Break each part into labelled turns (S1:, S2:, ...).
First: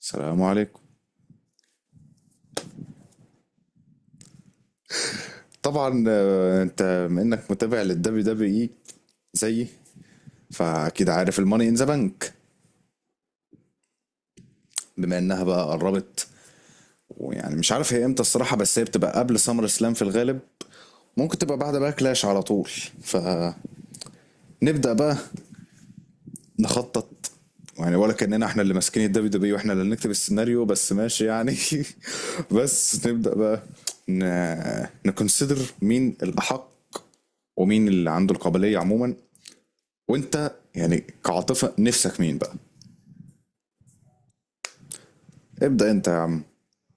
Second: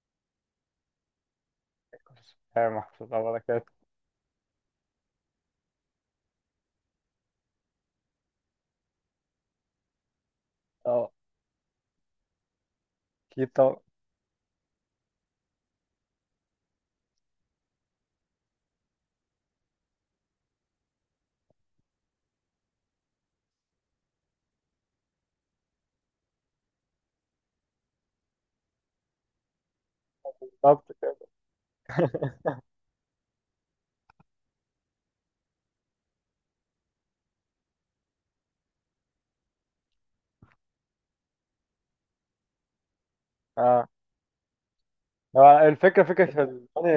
S1: السلام عليكم.
S2: هي محفوظ على بركات.
S1: طبعا، انت بما انك متابع للدبليو دبليو اي زيي، فاكيد
S2: اه
S1: عارف الماني ان ذا بنك
S2: اكيد طبعا.
S1: بما انها بقى قربت. ويعني مش عارف هي امتى الصراحه، بس هي بتبقى قبل سمر سلام في الغالب، ممكن تبقى بعد بقى كلاش على طول. فنبدا بقى نخطط، يعني ولا كاننا احنا اللي ماسكين الدبليو دبليو واحنا اللي نكتب السيناريو، بس
S2: بالظبط.
S1: ماشي يعني. بس نبدا بقى ن... نكونسيدر مين الاحق ومين اللي عنده القابليه عموما. وانت يعني كعاطفه نفسك مين بقى؟
S2: اه هو
S1: ابدا
S2: الفكره
S1: انت يا
S2: فكره في
S1: عم.
S2: الماني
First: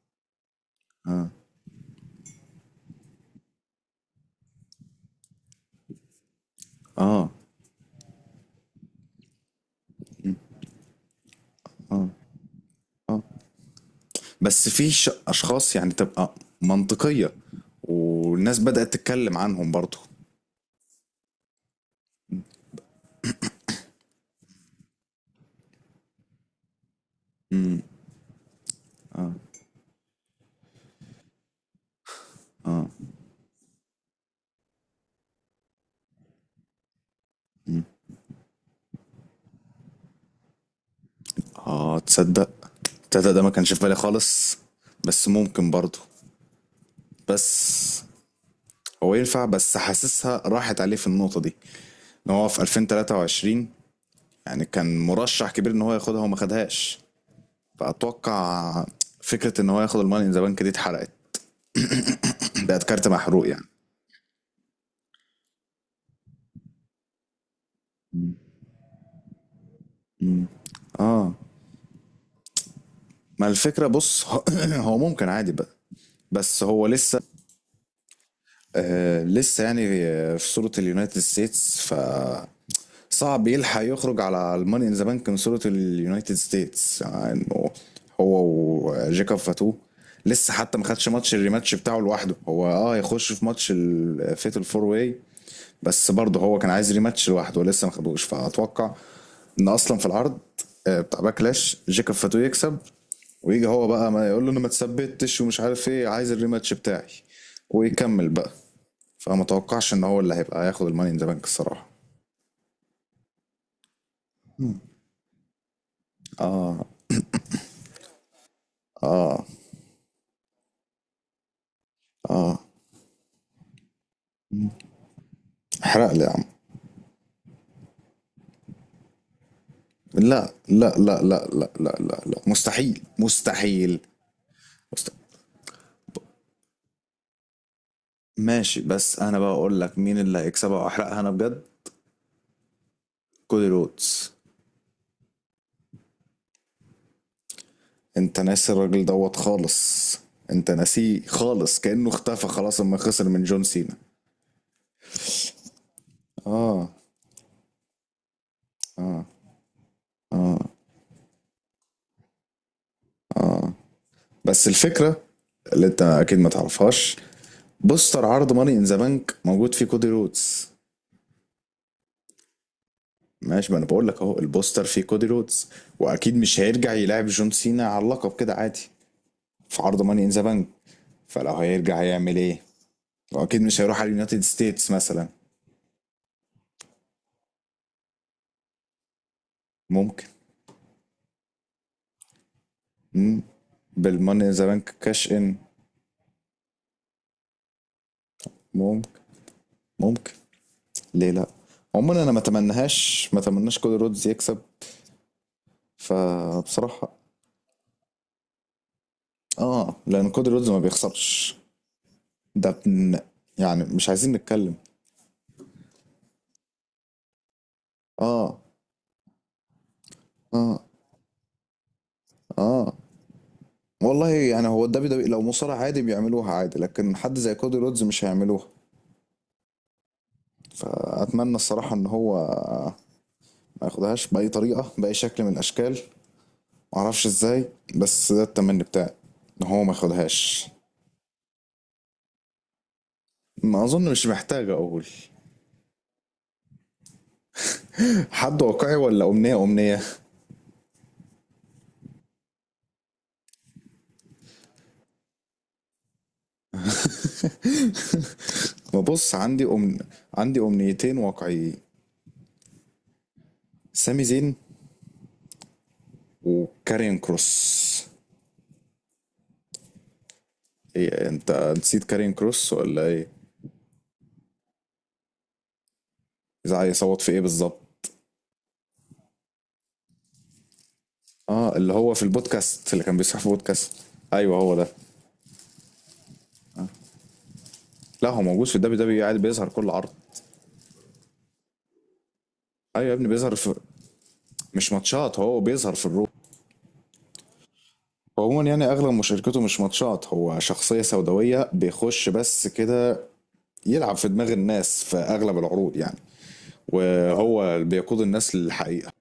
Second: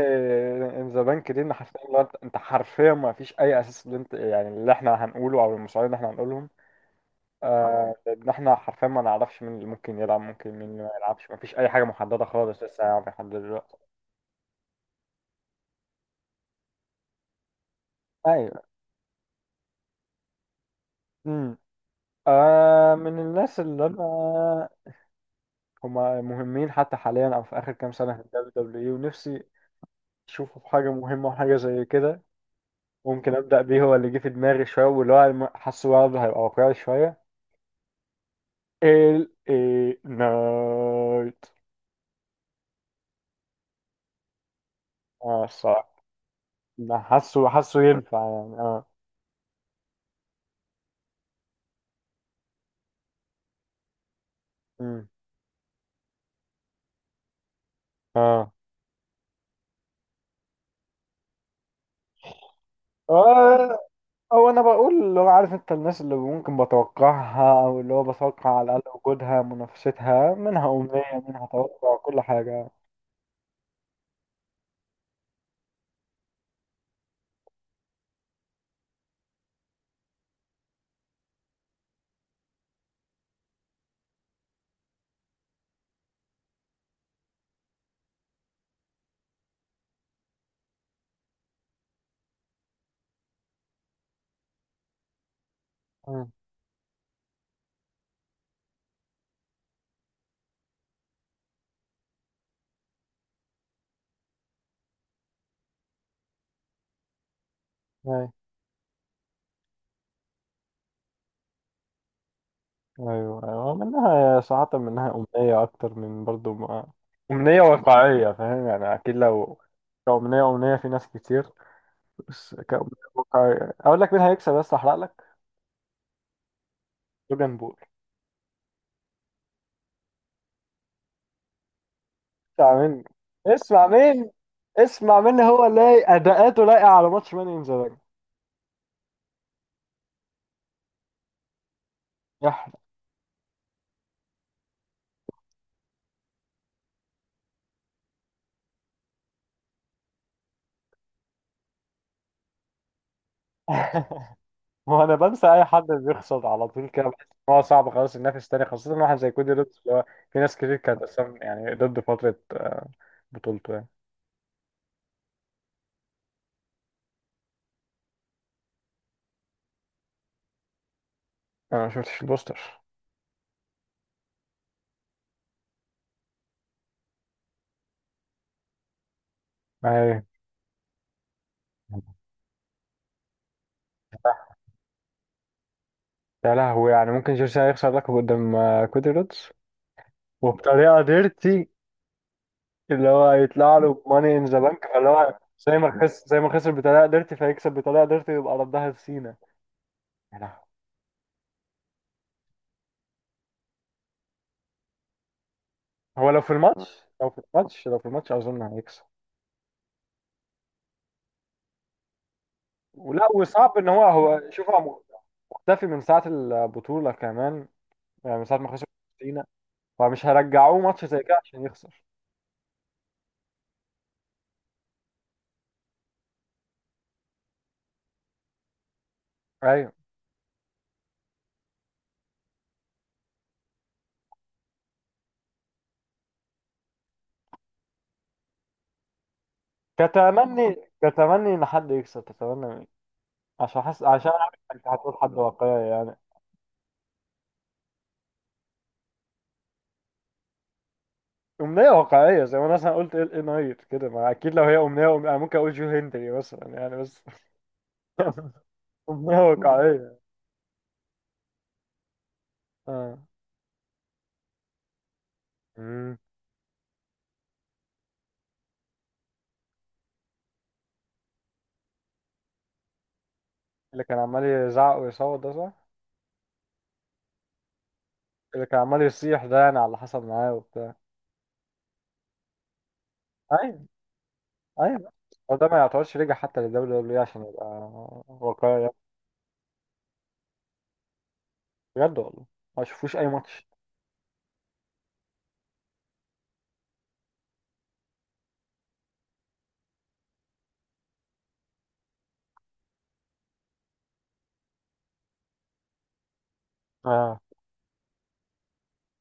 S2: ان ذا بانك دي، ان حرفيا لو انت حرفيا ما فيش اي اساس اللي انت، يعني اللي احنا هنقوله او المصارين اللي احنا هنقولهم.
S1: اه،
S2: ان احنا حرفيا ما نعرفش مين اللي ممكن يلعب، مين اللي ما يلعبش، ما فيش اي حاجه محدده خالص لسه، يعني
S1: اه.
S2: لحد دلوقتي.
S1: بس في اشخاص يعني تبقى منطقيه، والناس
S2: ايوه.
S1: بدات تتكلم عنهم برضو.
S2: امم آه، من الناس اللي انا هما مهمين حتى حاليا او في اخر
S1: امم.
S2: كام سنه في الدبليو دبليو اي ونفسي اشوفه في حاجه مهمه وحاجه زي كده، ممكن ابدا بيه، هو اللي جه في دماغي شويه واللي هو حاسه برضه هيبقى واقعي شويه، ال اي نايت.
S1: اه، تصدق؟ تصدق ده ما كانش في بالي خالص، بس
S2: اه
S1: ممكن برضو.
S2: الصراحه أنا حاسه
S1: بس
S2: ينفع،
S1: هو ينفع، بس حاسسها راحت عليه في النقطه دي، ان هو في 2023 يعني كان
S2: أمم.
S1: مرشح كبير ان هو ياخدها وما خدهاش.
S2: اه
S1: فاتوقع فكره ان هو ياخد الماني ان ذا بانك دي اتحرقت. بقت كارت محروق يعني.
S2: آه، هو انا بقول اللي هو، عارف انت، الناس اللي ممكن بتوقعها او اللي هو بتوقع على الاقل وجودها منافستها، منها امنيه،
S1: اه،
S2: منها توقع، كل حاجه.
S1: ما الفكرة بص، هو ممكن عادي بقى، بس هو لسه لسه يعني في صورة اليونايتد ستيتس، ف صعب يلحق يخرج على الماني ان ذا بانك من صورة اليونايتد ستيتس يعني. هو وجيكاب فاتو لسه حتى ما خدش ماتش الريماتش بتاعه لوحده، هو اه يخش في ماتش الفيتال فور واي، بس برضه هو كان عايز ريماتش لوحده ولسه ما خدوش. فاتوقع ان اصلا في العرض بتاع باكلاش جيكاب فاتو يكسب، ويجي هو بقى ما يقول له انا ما تثبتش ومش عارف ايه، عايز الريماتش بتاعي، ويكمل
S2: آه.
S1: بقى. فما توقعش ان هو اللي هيبقى هياخد الماني ان ذا بانك الصراحه.
S2: ايوه ايوه، منها ساعات منها امنيه اكتر من برضو
S1: اه،
S2: ما امنيه واقعيه، فاهم يعني؟ اكيد
S1: اه،
S2: لو كأمنية، أمنية في ناس كتير، بس
S1: اه،
S2: كأمنية واقعية أقول لك مين هيكسب بس أحرق لك.
S1: احرق لي يا عم.
S2: لوجان بول.
S1: لا لا لا لا لا لا لا لا،
S2: اسمع
S1: مستحيل
S2: مني اسمع
S1: مستحيل.
S2: مين
S1: مست...
S2: اسمع مني، هو لايق، أداءاته لايقة على ماتش ماني إن ذا بانك.
S1: ماشي، بس انا بقى اقول لك مين اللي هيكسبها واحرقها انا بجد.
S2: يح
S1: كودي رودز. انت ناسي الراجل دوت خالص، انت ناسيه خالص كأنه اختفى خلاص اما خسر من جون سينا.
S2: هو أنا بنسى أي حد بيخسر على طول
S1: اه.
S2: كده، بحس إن هو صعب خلاص ينافس تاني، خاصة واحد زي كودي رودز اللي هو في ناس كتير كانت أصلا، يعني ضد فترة، بطولته يعني.
S1: بس الفكره اللي انت اكيد ما تعرفهاش، بوستر عرض ماني ان ذا بانك موجود فيه كودي رودز.
S2: أنا ما شفتش البوستر.
S1: ماشي، ما انا بقول لك اهو، البوستر فيه كودي رودز. واكيد مش هيرجع يلعب جون سينا على اللقب كده عادي في عرض ماني
S2: أيوه.
S1: ان ذا بانك، فلو هيرجع هيعمل ايه؟ واكيد مش هيروح على اليونايتد ستيتس مثلا.
S2: يا لهوي، يعني ممكن جيرسي هيخسر لقب قدام، كودي رودز،
S1: ممكن.
S2: وبطريقة ديرتي، اللي هو
S1: مم.
S2: هيطلع له ماني
S1: بالماني
S2: ان
S1: ان
S2: ذا
S1: ذا
S2: بانك،
S1: بانك
S2: فاللي
S1: كاش
S2: هو
S1: ان.
S2: زي ما خسر، بطريقة ديرتي فهيكسب بطريقة ديرتي ويبقى ردها في
S1: ممكن،
S2: سينا.
S1: ممكن،
S2: يا لهوي.
S1: ليه لا؟ عموما انا ما اتمناهاش، ما اتمناش كودي رودز يكسب.
S2: هو
S1: فبصراحه،
S2: لو في الماتش أظن هيكسب.
S1: اه، لان كودي رودز ما بيخسرش. ده بن...
S2: ولا وصعب
S1: يعني
S2: إن هو
S1: مش عايزين
S2: هو شوف،
S1: نتكلم.
S2: هو مختفي من ساعة البطولة كمان، يعني من ساعة
S1: اه،
S2: ما خسر سينا، فمش هيرجعوه
S1: اه،
S2: ماتش زي كده عشان يخسر.
S1: اه، والله يعني هو الدبليو دبليو لو مصارع عادي بيعملوها عادي، لكن حد زي كودي رودز مش هيعملوها.
S2: أيوه.
S1: فاتمنى الصراحه ان هو ما ياخدهاش باي طريقه باي شكل من الاشكال، معرفش ازاي، بس ده التمني بتاعي، ان هو ما ياخدهاش.
S2: كتمني كتمني إن حد يكسب، تتمنى عشان
S1: ما
S2: حاسس،
S1: اظن مش
S2: عشان عارف
S1: محتاج
S2: انت
S1: اقول.
S2: هتقول حد واقعي يعني.
S1: حد واقعي ولا امنيه؟ امنيه.
S2: أمنية واقعية، زي ما أنا مثلا قلت إل إيه نايت كده. ما أكيد لو هي أمنية، أنا ممكن أقول جو هنري مثلا يعني، بس
S1: ببص،
S2: أمنية واقعية.
S1: عندي امنيتين واقعيين.
S2: آه.
S1: سامي زين
S2: مم.
S1: وكارين كروس. إيه انت، نسيت كارين كروس ولا ايه؟
S2: اللي كان عمال يزعق ويصوت ده، صح؟
S1: إذا عايز يصوت في ايه بالظبط؟
S2: اللي كان عمال يصيح ده يعني، على حسب معاه وبتاع.
S1: اه، اللي هو في البودكاست، اللي كان بيصحى في
S2: أيوه.
S1: بودكاست. ايوه هو ده.
S2: أيوه هو ده. ما يعتبرش رجع حتى للدبليو دبليو دبليو إي عشان يبقى
S1: لا، هو موجود في
S2: واقعي يعني.
S1: الدبليو دبليو، قاعد بيظهر كل عرض.
S2: بجد والله ما
S1: ايوه يا
S2: شفتوش
S1: ابني
S2: أي
S1: بيظهر
S2: ماتش.
S1: في، مش ماتشات، هو بيظهر في الرو. هو عموما يعني اغلب مشاركته مش ماتشات، هو شخصيه سوداويه بيخش بس كده، يلعب في دماغ الناس في اغلب العروض يعني،
S2: آه،
S1: وهو اللي بيقود الناس للحقيقه.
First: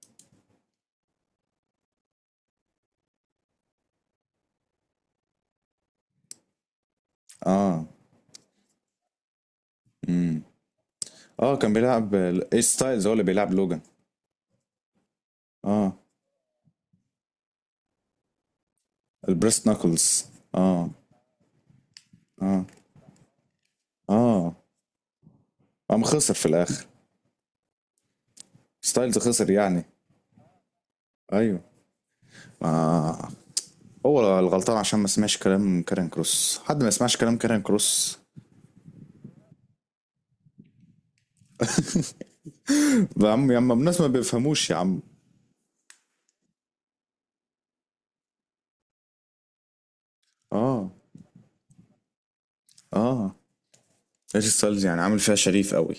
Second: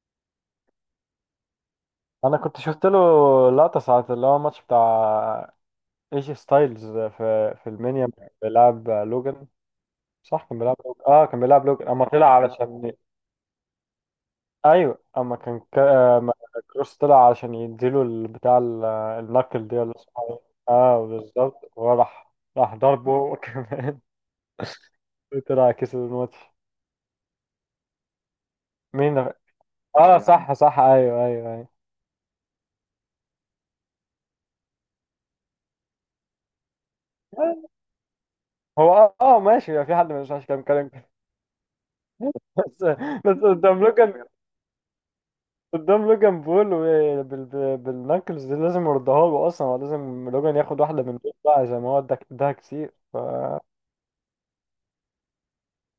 S2: أنا كنت شفت له لقطة ساعة، اللي هو الماتش بتاع ايجي ستايلز في في
S1: اه.
S2: المنيا، بيلعب لوجان.
S1: امم.
S2: صح كان بيلعب لوجان،
S1: اه، كان
S2: اما
S1: بيلعب
S2: طلع
S1: ايج
S2: علشان
S1: ستايلز، هو اللي بيلعب لوجان.
S2: ايوه،
S1: اه،
S2: أما كروس طلع علشان يديله البتاع،
S1: البريست
S2: النكل دي ولا
S1: ناكلز.
S2: اسمها ايه.
S1: اه،
S2: اه بالظبط،
S1: اه،
S2: راح ضربه هو كمان،
S1: اه،
S2: طلع كسب
S1: قام خسر
S2: الماتش.
S1: في الاخر، ستايلز
S2: مين؟ اه،
S1: خسر يعني.
S2: أيوة. صح صح، ايوه ايوه
S1: ايوه.
S2: ايوه.
S1: ما هو الغلطان عشان ما سمعش كلام كارين كروس، حد ما يسمعش كلام كارين كروس.
S2: هو اه، آه، ماشي، في حد ما ينفعش كلام، بس،
S1: ده يا
S2: بس
S1: عم يا عم
S2: قدام
S1: الناس ما
S2: لوجان،
S1: بيفهموش يا عم.
S2: قدام لوجان بول و- بال... بال- بالنكلز دي لازم يردها له، اصلا هو لازم لوجان ياخد
S1: اه،
S2: واحده من دول بقى، زي ما هو اداك اداها كتير، ف
S1: اه، ايش ستايلز يعني عامل فيها شريف قوي.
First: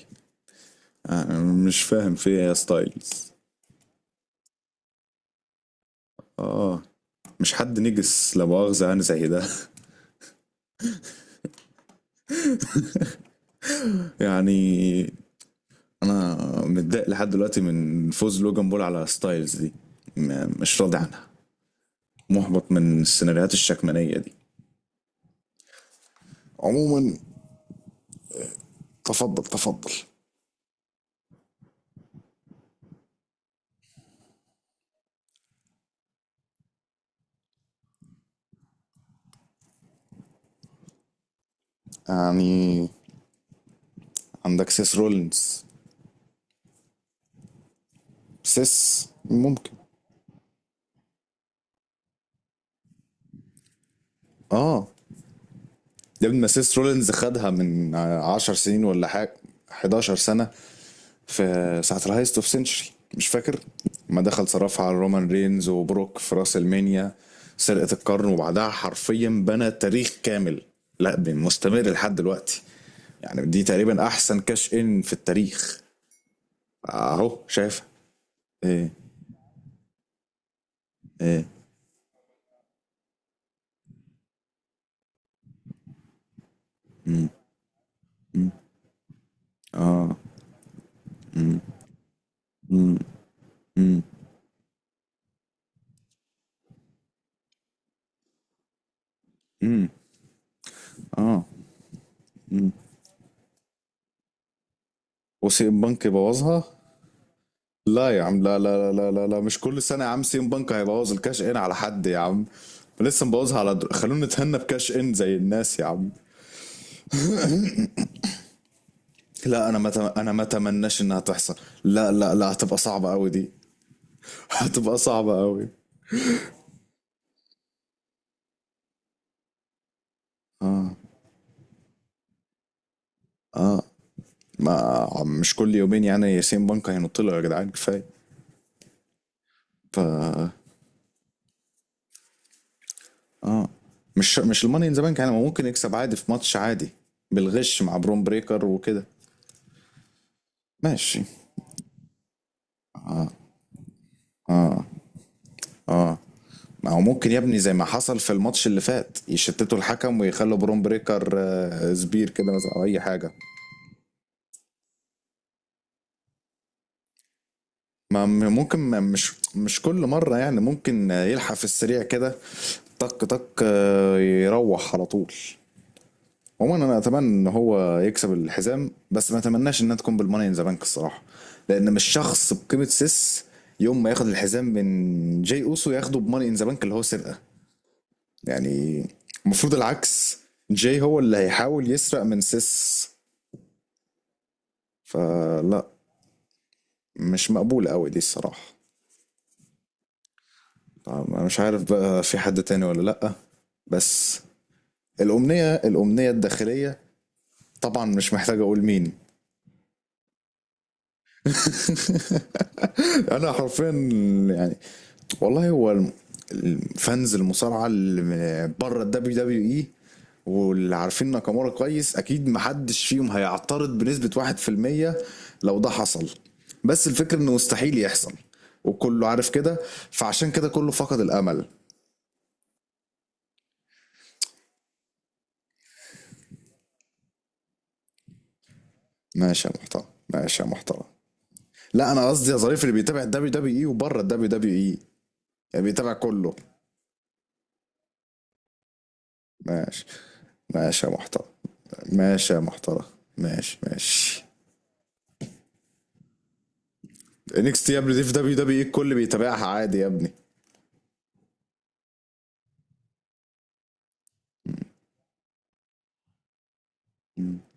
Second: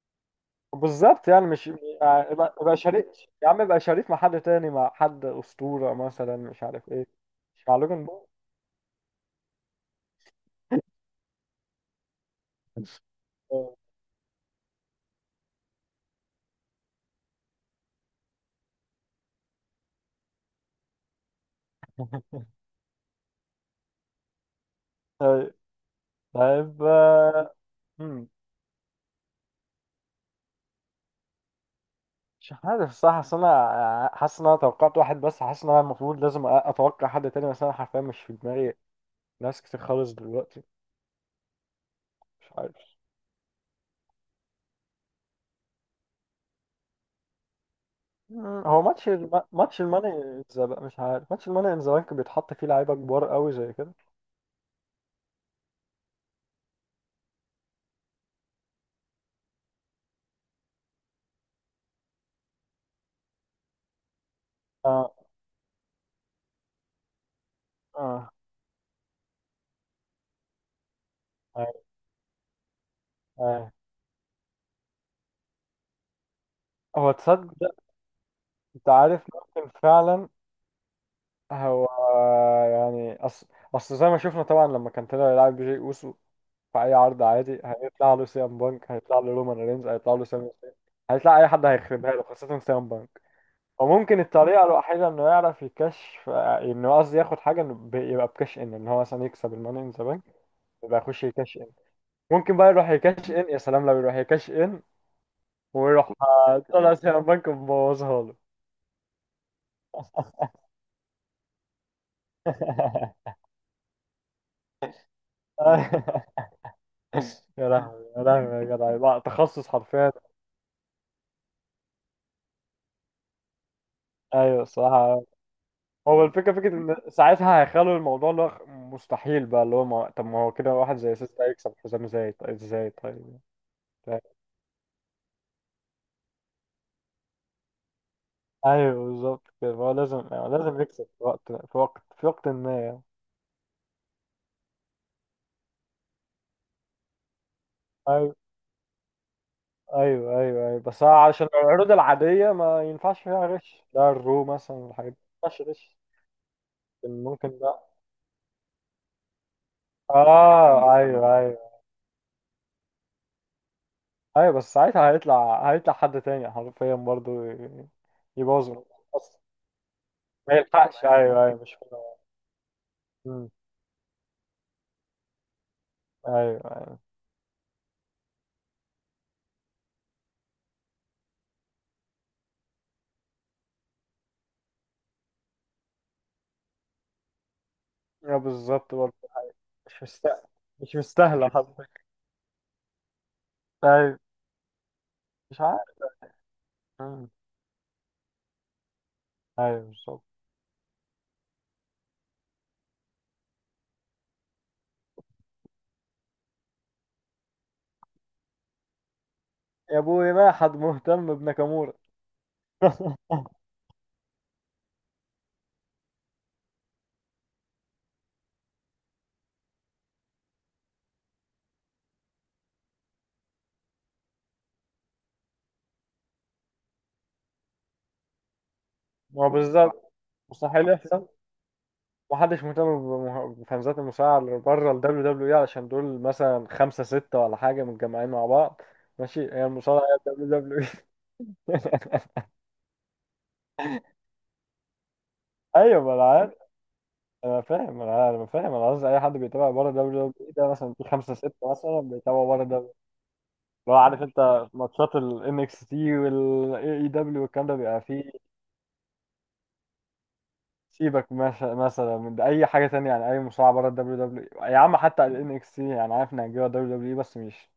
S2: بالظبط
S1: انا
S2: يعني، مش
S1: مش فاهم
S2: يعني
S1: فيها يا
S2: يبقى شريك.
S1: ستايلز.
S2: يا عم يبقى شريك مع حد تاني، مع حد اسطوره مثلا، مش
S1: اه،
S2: عارف ايه،
S1: مش
S2: مش مع
S1: حد
S2: لوجان بول.
S1: نجس لا مؤاخذة يعني زي ده. يعني انا متضايق لحد دلوقتي من فوز لوجان بول على ستايلز دي، مش راضي عنها. محبط من السيناريوهات الشكمانية دي.
S2: طيب. طيب
S1: عموما.
S2: آه، مم.
S1: تفضل تفضل.
S2: مش عارف صح، اصل انا حاسس ان انا توقعت واحد، بس حاسس ان انا المفروض لازم اتوقع حد تاني، بس انا حرفيا مش في دماغي ناس كتير خالص دلوقتي، مش
S1: يعني
S2: عارف.
S1: عندك سيس رولينز.
S2: آه. هو
S1: سيس
S2: ماتش
S1: ممكن،
S2: ماتش الماني انزا بقى، مش عارف ماتش الماني ان ذا بانك بيتحط فيه لعيبه كبار قوي زي كده.
S1: اه. يا ابني ما سيس رولينز خدها من عشر سنين ولا حاجة، 11 سنة، في ساعة الهايست اوف سنشري مش فاكر، ما دخل صرفها على
S2: اه
S1: رومان رينز وبروك في راس المانيا، سرقة القرن،
S2: اه.
S1: وبعدها حرفيا بنى تاريخ كامل. لا،
S2: آه.
S1: مستمر لحد دلوقتي. يعني دي
S2: آه.
S1: تقريبا احسن كاش ان في التاريخ.
S2: هو
S1: اهو
S2: تصدق ده؟
S1: شايف.
S2: انت
S1: ايه،
S2: عارف، ممكن فعلا
S1: ايه.
S2: هو، يعني اصل، زي ما شفنا طبعا لما كان طلع يلعب بجي اوسو في اي عرض
S1: مم،
S2: عادي، هيطلع له
S1: مم.
S2: سيام بانك، هيطلع له رومان رينز، هيطلع
S1: اه.
S2: له سامي زين، هيطلع اي حد هيخربها له، خاصه سيام
S1: امم،
S2: بانك.
S1: امم،
S2: وممكن الطريقه الوحيده انه يعرف يكشف، انه قصدي ياخد حاجه، انه يبقى بكاش ان، ان هو مثلا يكسب الماني
S1: امم.
S2: ان ذا بانك يبقى يخش
S1: اه.
S2: يكاش ان، ممكن بقى يروح يكاش ان. يا سلام لو يروح يكاش ان
S1: وسي ام بنك
S2: ويروح،
S1: بوظها.
S2: طلع سهم بنك
S1: لا يا
S2: مبوظها
S1: عم
S2: له.
S1: لا لا لا لا لا، لا. مش كل سنه يا عم سي ام بنك هيبوظ الكاش ان على حد يا عم. لسه مبوظها على در... خلونا نتهنى بكاش ان زي الناس يا عم.
S2: يا لهوي، يا لهوي يا جدع، لا تخصص
S1: لا،
S2: حرفيا.
S1: انا ما اتمناش انها تحصل. لا لا لا، هتبقى صعبه قوي دي.
S2: ايوه
S1: هتبقى
S2: الصراحه،
S1: صعبه قوي.
S2: هو الفكره ان ساعتها هيخلوا الموضوع اللي هو مستحيل بقى، اللي هو ما... طب ما هو كده واحد زي سيستا هيكسب حزام زي، ازاي طيب؟
S1: ما مش كل يومين يعني سي ام بنك هينط له، يا جدعان كفايه.
S2: ايوه بالظبط كده، هو لازم يكسب في وقت، ما يعني.
S1: فمش مش الماني ان ذا بنك يعني، ما ممكن يكسب عادي في ماتش عادي، بالغش مع برون
S2: أيوة.
S1: بريكر وكده.
S2: ايوه ايوه ايوه، بس
S1: ماشي،
S2: عشان العروض العاديه ما ينفعش فيها غش، لا الرو مثلا والحاجات دي ما ينفعش غش،
S1: اه. ما هو
S2: لكن
S1: ممكن يا
S2: ممكن،
S1: ابني زي
S2: لا
S1: ما حصل في الماتش اللي فات، يشتتوا الحكم ويخلوا برون
S2: اه ايوه
S1: بريكر
S2: ايوه
S1: سبير كده مثلا او اي حاجه.
S2: ايوه، بس ساعتها هيطلع حد تاني حرفيا برضو
S1: ما
S2: يبوظ
S1: ممكن، ما
S2: الموضوع
S1: مش
S2: اصلا.
S1: مش كل مره
S2: ما
S1: يعني،
S2: يلحقش،
S1: ممكن
S2: ايوه
S1: يلحق
S2: ايوه
S1: في
S2: مش
S1: السريع
S2: كده.
S1: كده. طق طق،
S2: أمم،
S1: يروح على طول.
S2: ايوه
S1: عموما انا
S2: ايوه.
S1: اتمنى ان هو يكسب الحزام، بس ما اتمناش انها تكون بالماني ان ذا بانك الصراحه، لان مش شخص بقيمه سيس يوم ما ياخد الحزام من جاي اوسو، ياخده بماني ان ذا بانك اللي هو سرقه.
S2: يا بالظبط
S1: يعني
S2: برضو،
S1: المفروض
S2: مش
S1: العكس،
S2: مستاهله، مش
S1: جاي هو اللي
S2: مستاهله حرفيا.
S1: هيحاول يسرق من سيس.
S2: ايوه، مش عارف.
S1: فلا،
S2: أمم،
S1: مش مقبولة قوي دي الصراحة.
S2: ايوه بالظبط.
S1: طب أنا مش عارف بقى في حد تاني ولا لأ، بس الأمنية الأمنية الداخلية، طبعا مش محتاج أقول مين.
S2: يا ابوي ما حد مهتم بناكامورا.
S1: أنا حرفيا يعني والله هو الفانز المصارعة اللي بره ال دبليو دبليو اي، واللي عارفين ناكامورا كويس، اكيد محدش فيهم هيعترض بنسبة 1% لو ده حصل. بس الفكرة انه مستحيل يحصل، وكله
S2: ما هو
S1: عارف كده،
S2: بالظبط،
S1: فعشان كده
S2: مستحيل
S1: كله فقد
S2: يحصل.
S1: الامل.
S2: محدش مهتم بفانزات المصارعة اللي بره ال WWE، علشان دول مثلا خمسة ستة ولا حاجة متجمعين مع بعض. ماشي، هي
S1: ماشي يا
S2: المصارعة،
S1: محترم،
S2: هي ال
S1: ماشي يا
S2: WWE.
S1: محترم. لا انا قصدي يا ظريف اللي بيتابع الدبليو دبليو اي وبره الدبليو دبليو اي، يعني
S2: أيوة
S1: بيتابع
S2: ما أنا عارف،
S1: كله.
S2: أنا فاهم أنا أنا فاهم، أنا قصدي أي حد بيتابع بره ال
S1: ماشي،
S2: WWE ده، مثلا في
S1: ماشي يا
S2: خمسة
S1: محترم،
S2: ستة مثلا بيتابعوا
S1: ماشي يا
S2: بره ال WWE،
S1: محترم، ماشي
S2: لو عارف
S1: ماشي.
S2: أنت ماتشات ال NXT وال AEW والكلام ده
S1: انكس تي يا
S2: بيبقى
S1: ابني
S2: فيه.
S1: دي في دبليو دبليو اي، الكل بيتابعها عادي يا ابني.
S2: سيبك مش- مثلا من أي حاجة تانية، يعني أي مصارعة بره ال WWE يا عم، حتى ال NXT يعني، عارف إنها هتجيبها ال WWE، بس مش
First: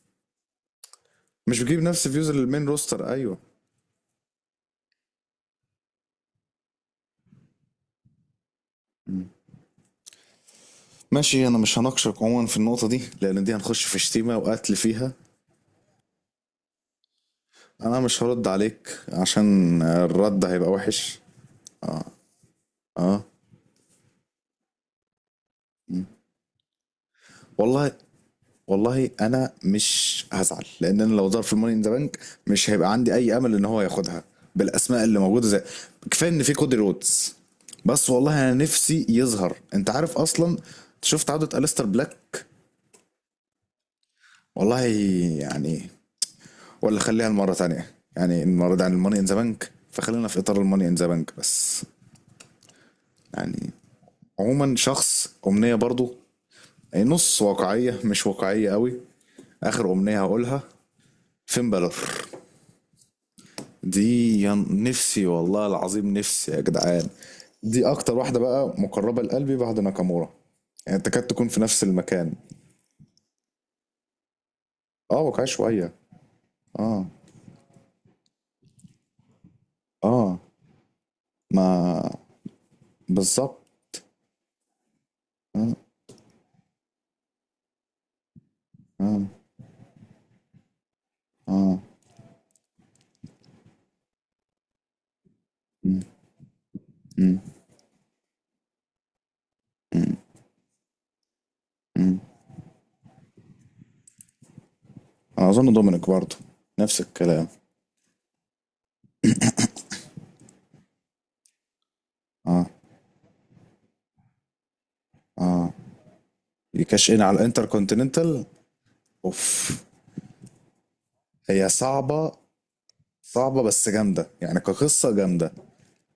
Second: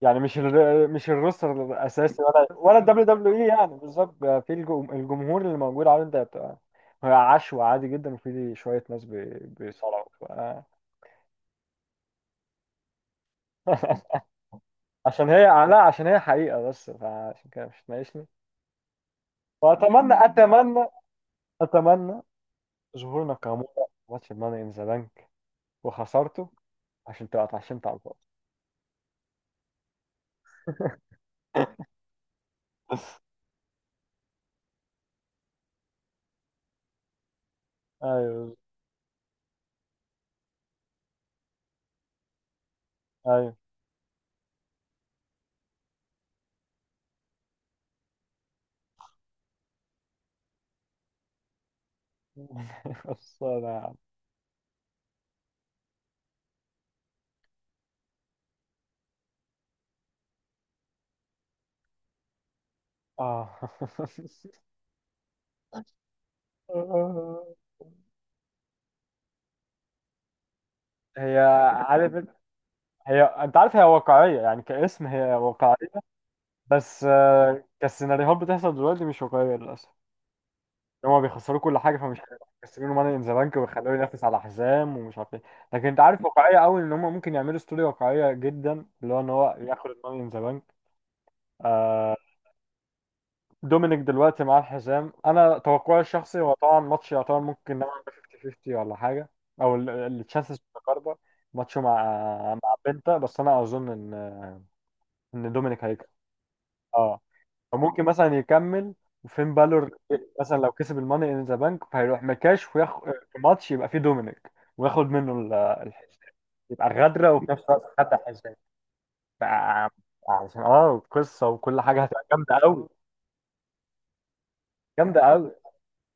S2: يعني، مش
S1: مش
S2: الروستر
S1: بتجيب نفس
S2: الاساسي،
S1: فيوز المين
S2: ولا الدبليو
S1: روستر،
S2: دبليو
S1: ايوه.
S2: اي يعني بالظبط بقى، في الجمهور اللي موجود، على انت بتبقى هي عشوة عادي جدا، وفي شوية ناس بيصارعوا ف
S1: ماشي، انا مش هناقشك عموما في النقطه دي لان دي هنخش في شتيمه وقتل فيها.
S2: عشان هي، لا عشان هي حقيقة، بس فعشان كده مش
S1: انا مش
S2: تناقشني.
S1: هرد عليك عشان
S2: وأتمنى
S1: الرد هيبقى
S2: أتمنى
S1: وحش.
S2: أتمنى ظهور
S1: اه.
S2: ناكامورا في ماتش ماني إن ذا بانك، وخسرته عشان تبقى اتعشمت
S1: والله،
S2: على الفاضي.
S1: والله انا مش هزعل، لان انا لو ظهر في الماني ان ذا بانك مش هيبقى عندي اي امل ان هو ياخدها بالاسماء اللي موجوده، زي، كفايه ان في كودي رودز. بس والله انا
S2: أيوه
S1: نفسي يظهر، انت عارف اصلا، شفت عوده الستر بلاك.
S2: أيوه.
S1: والله يعني، ولا خليها المرة تانية يعني، النهارده عن الماني ان ذا بانك فخلينا في اطار الماني ان ذا بانك بس.
S2: خلصانة
S1: يعني
S2: يا عم.
S1: عموما شخص امنية برضو، أي نص واقعية مش واقعية قوي، اخر امنية هقولها، فين بالور.
S2: آه.
S1: دي يا نفسي والله العظيم نفسي يا جدعان.
S2: آه.
S1: دي اكتر واحدة بقى مقربة لقلبي بعد ناكامورا، يعني تكاد
S2: هي،
S1: تكون في نفس
S2: عارف
S1: المكان.
S2: انت- هي انت عارف، هي واقعية يعني كاسم،
S1: اه،
S2: هي
S1: واقعية
S2: واقعية،
S1: شوية.
S2: بس
S1: اه،
S2: آه، كالسيناريوهات بتحصل دلوقتي مش واقعية للأسف.
S1: اه.
S2: هما بيخسروا كل حاجة،
S1: ما
S2: فمش هيبقوا مكسبينه ماني ان ذا بانك ويخلوه
S1: بالظبط.
S2: ينافس على حزام ومش عارف ايه.
S1: اه،
S2: لكن انت عارف واقعية قوي ان هما ممكن يعملوا ستوري واقعية جدا، اللي هو
S1: اه،
S2: ان هو ياخد الماني ان ذا بانك.
S1: اه.
S2: آه، دومينيك دلوقتي مع الحزام، انا توقعي
S1: مم.
S2: الشخصي هو طبعا، ماتش يعتبر
S1: امم،
S2: ممكن نوعا ما 50 50 ولا حاجة، او التشانسز متقاربة، ماتشه مع
S1: امم.
S2: بنتا، بس انا اظن ان
S1: اظن
S2: دومينيك
S1: دومينيك
S2: هيكسب.
S1: برضه نفس
S2: اه،
S1: الكلام.
S2: فممكن مثلا يكمل، وفين بالور مثلا لو كسب الماني ان ذا بانك، فهيروح
S1: اه،
S2: مكاش وياخد في ماتش يبقى فيه دومينيك، وياخد منه
S1: اه.
S2: الحزام، يبقى
S1: يكاش ان
S2: غدرة
S1: على
S2: وفي نفس
S1: الانتر
S2: الوقت خد
S1: كونتيننتال.
S2: الحزام، ف
S1: اوف.
S2: عشان اه القصة
S1: هي
S2: وكل حاجة هتبقى
S1: صعبه،
S2: جامدة قوي،
S1: صعبه بس جامده يعني كقصه
S2: جامدة
S1: جامده.
S2: قوي.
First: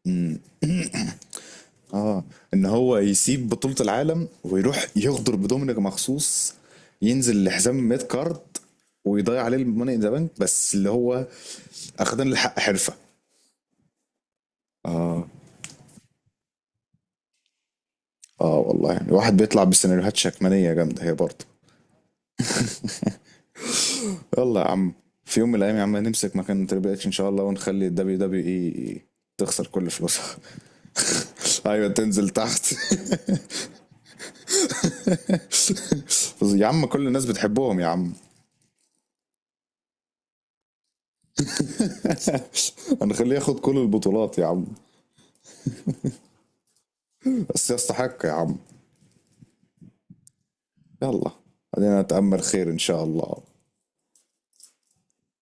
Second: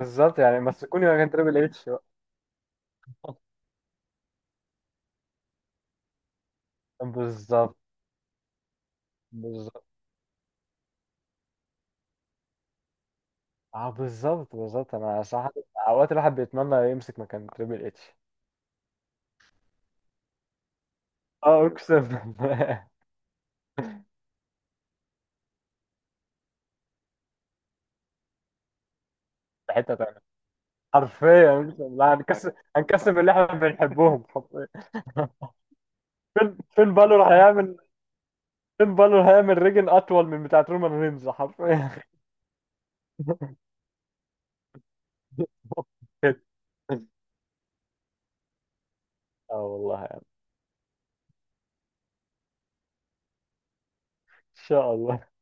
S2: بالظبط، يعني مسكوني يا كان تريبل اتش بقى.
S1: اه، ان هو يسيب بطوله العالم ويروح يغدر بدومينيك مخصوص، ينزل لحزام
S2: بالظبط
S1: ميد كارد، ويضيع عليه
S2: بالظبط،
S1: الماني ذا بانك، بس اللي هو اخدان الحق حرفه.
S2: اه بالظبط بالظبط. انا
S1: اه،
S2: صراحة اوقات الواحد بيتمنى يمسك مكان تريبل اتش.
S1: اه، والله يعني الواحد بيطلع بسيناريوهات شكمانيه جامده هي برضه.
S2: اه اقسم بالله.
S1: يلا يا عم، في يوم من الايام يا عم نمسك مكان تريبل اتش ان شاء الله، ونخلي الدبليو دبليو اي تخسر
S2: في
S1: كل
S2: حتة تانية،
S1: فلوسها.
S2: حرفيا
S1: ايوه
S2: لا،
S1: تنزل تحت.
S2: هنكسر اللي احنا بنحبهم حرفيا.
S1: يا عم
S2: فين
S1: كل
S2: بالور
S1: الناس
S2: هيعمل،
S1: بتحبهم يا عم.
S2: فين بالور هيعمل ريجن اطول من بتاعت رومان رينز حرفيا.
S1: هنخليه ياخد كل البطولات يا عم. بس يستحق يا عم.
S2: اه والله يعني.
S1: يلا، خلينا نتامل خير ان شاء الله.
S2: ان شاء الله.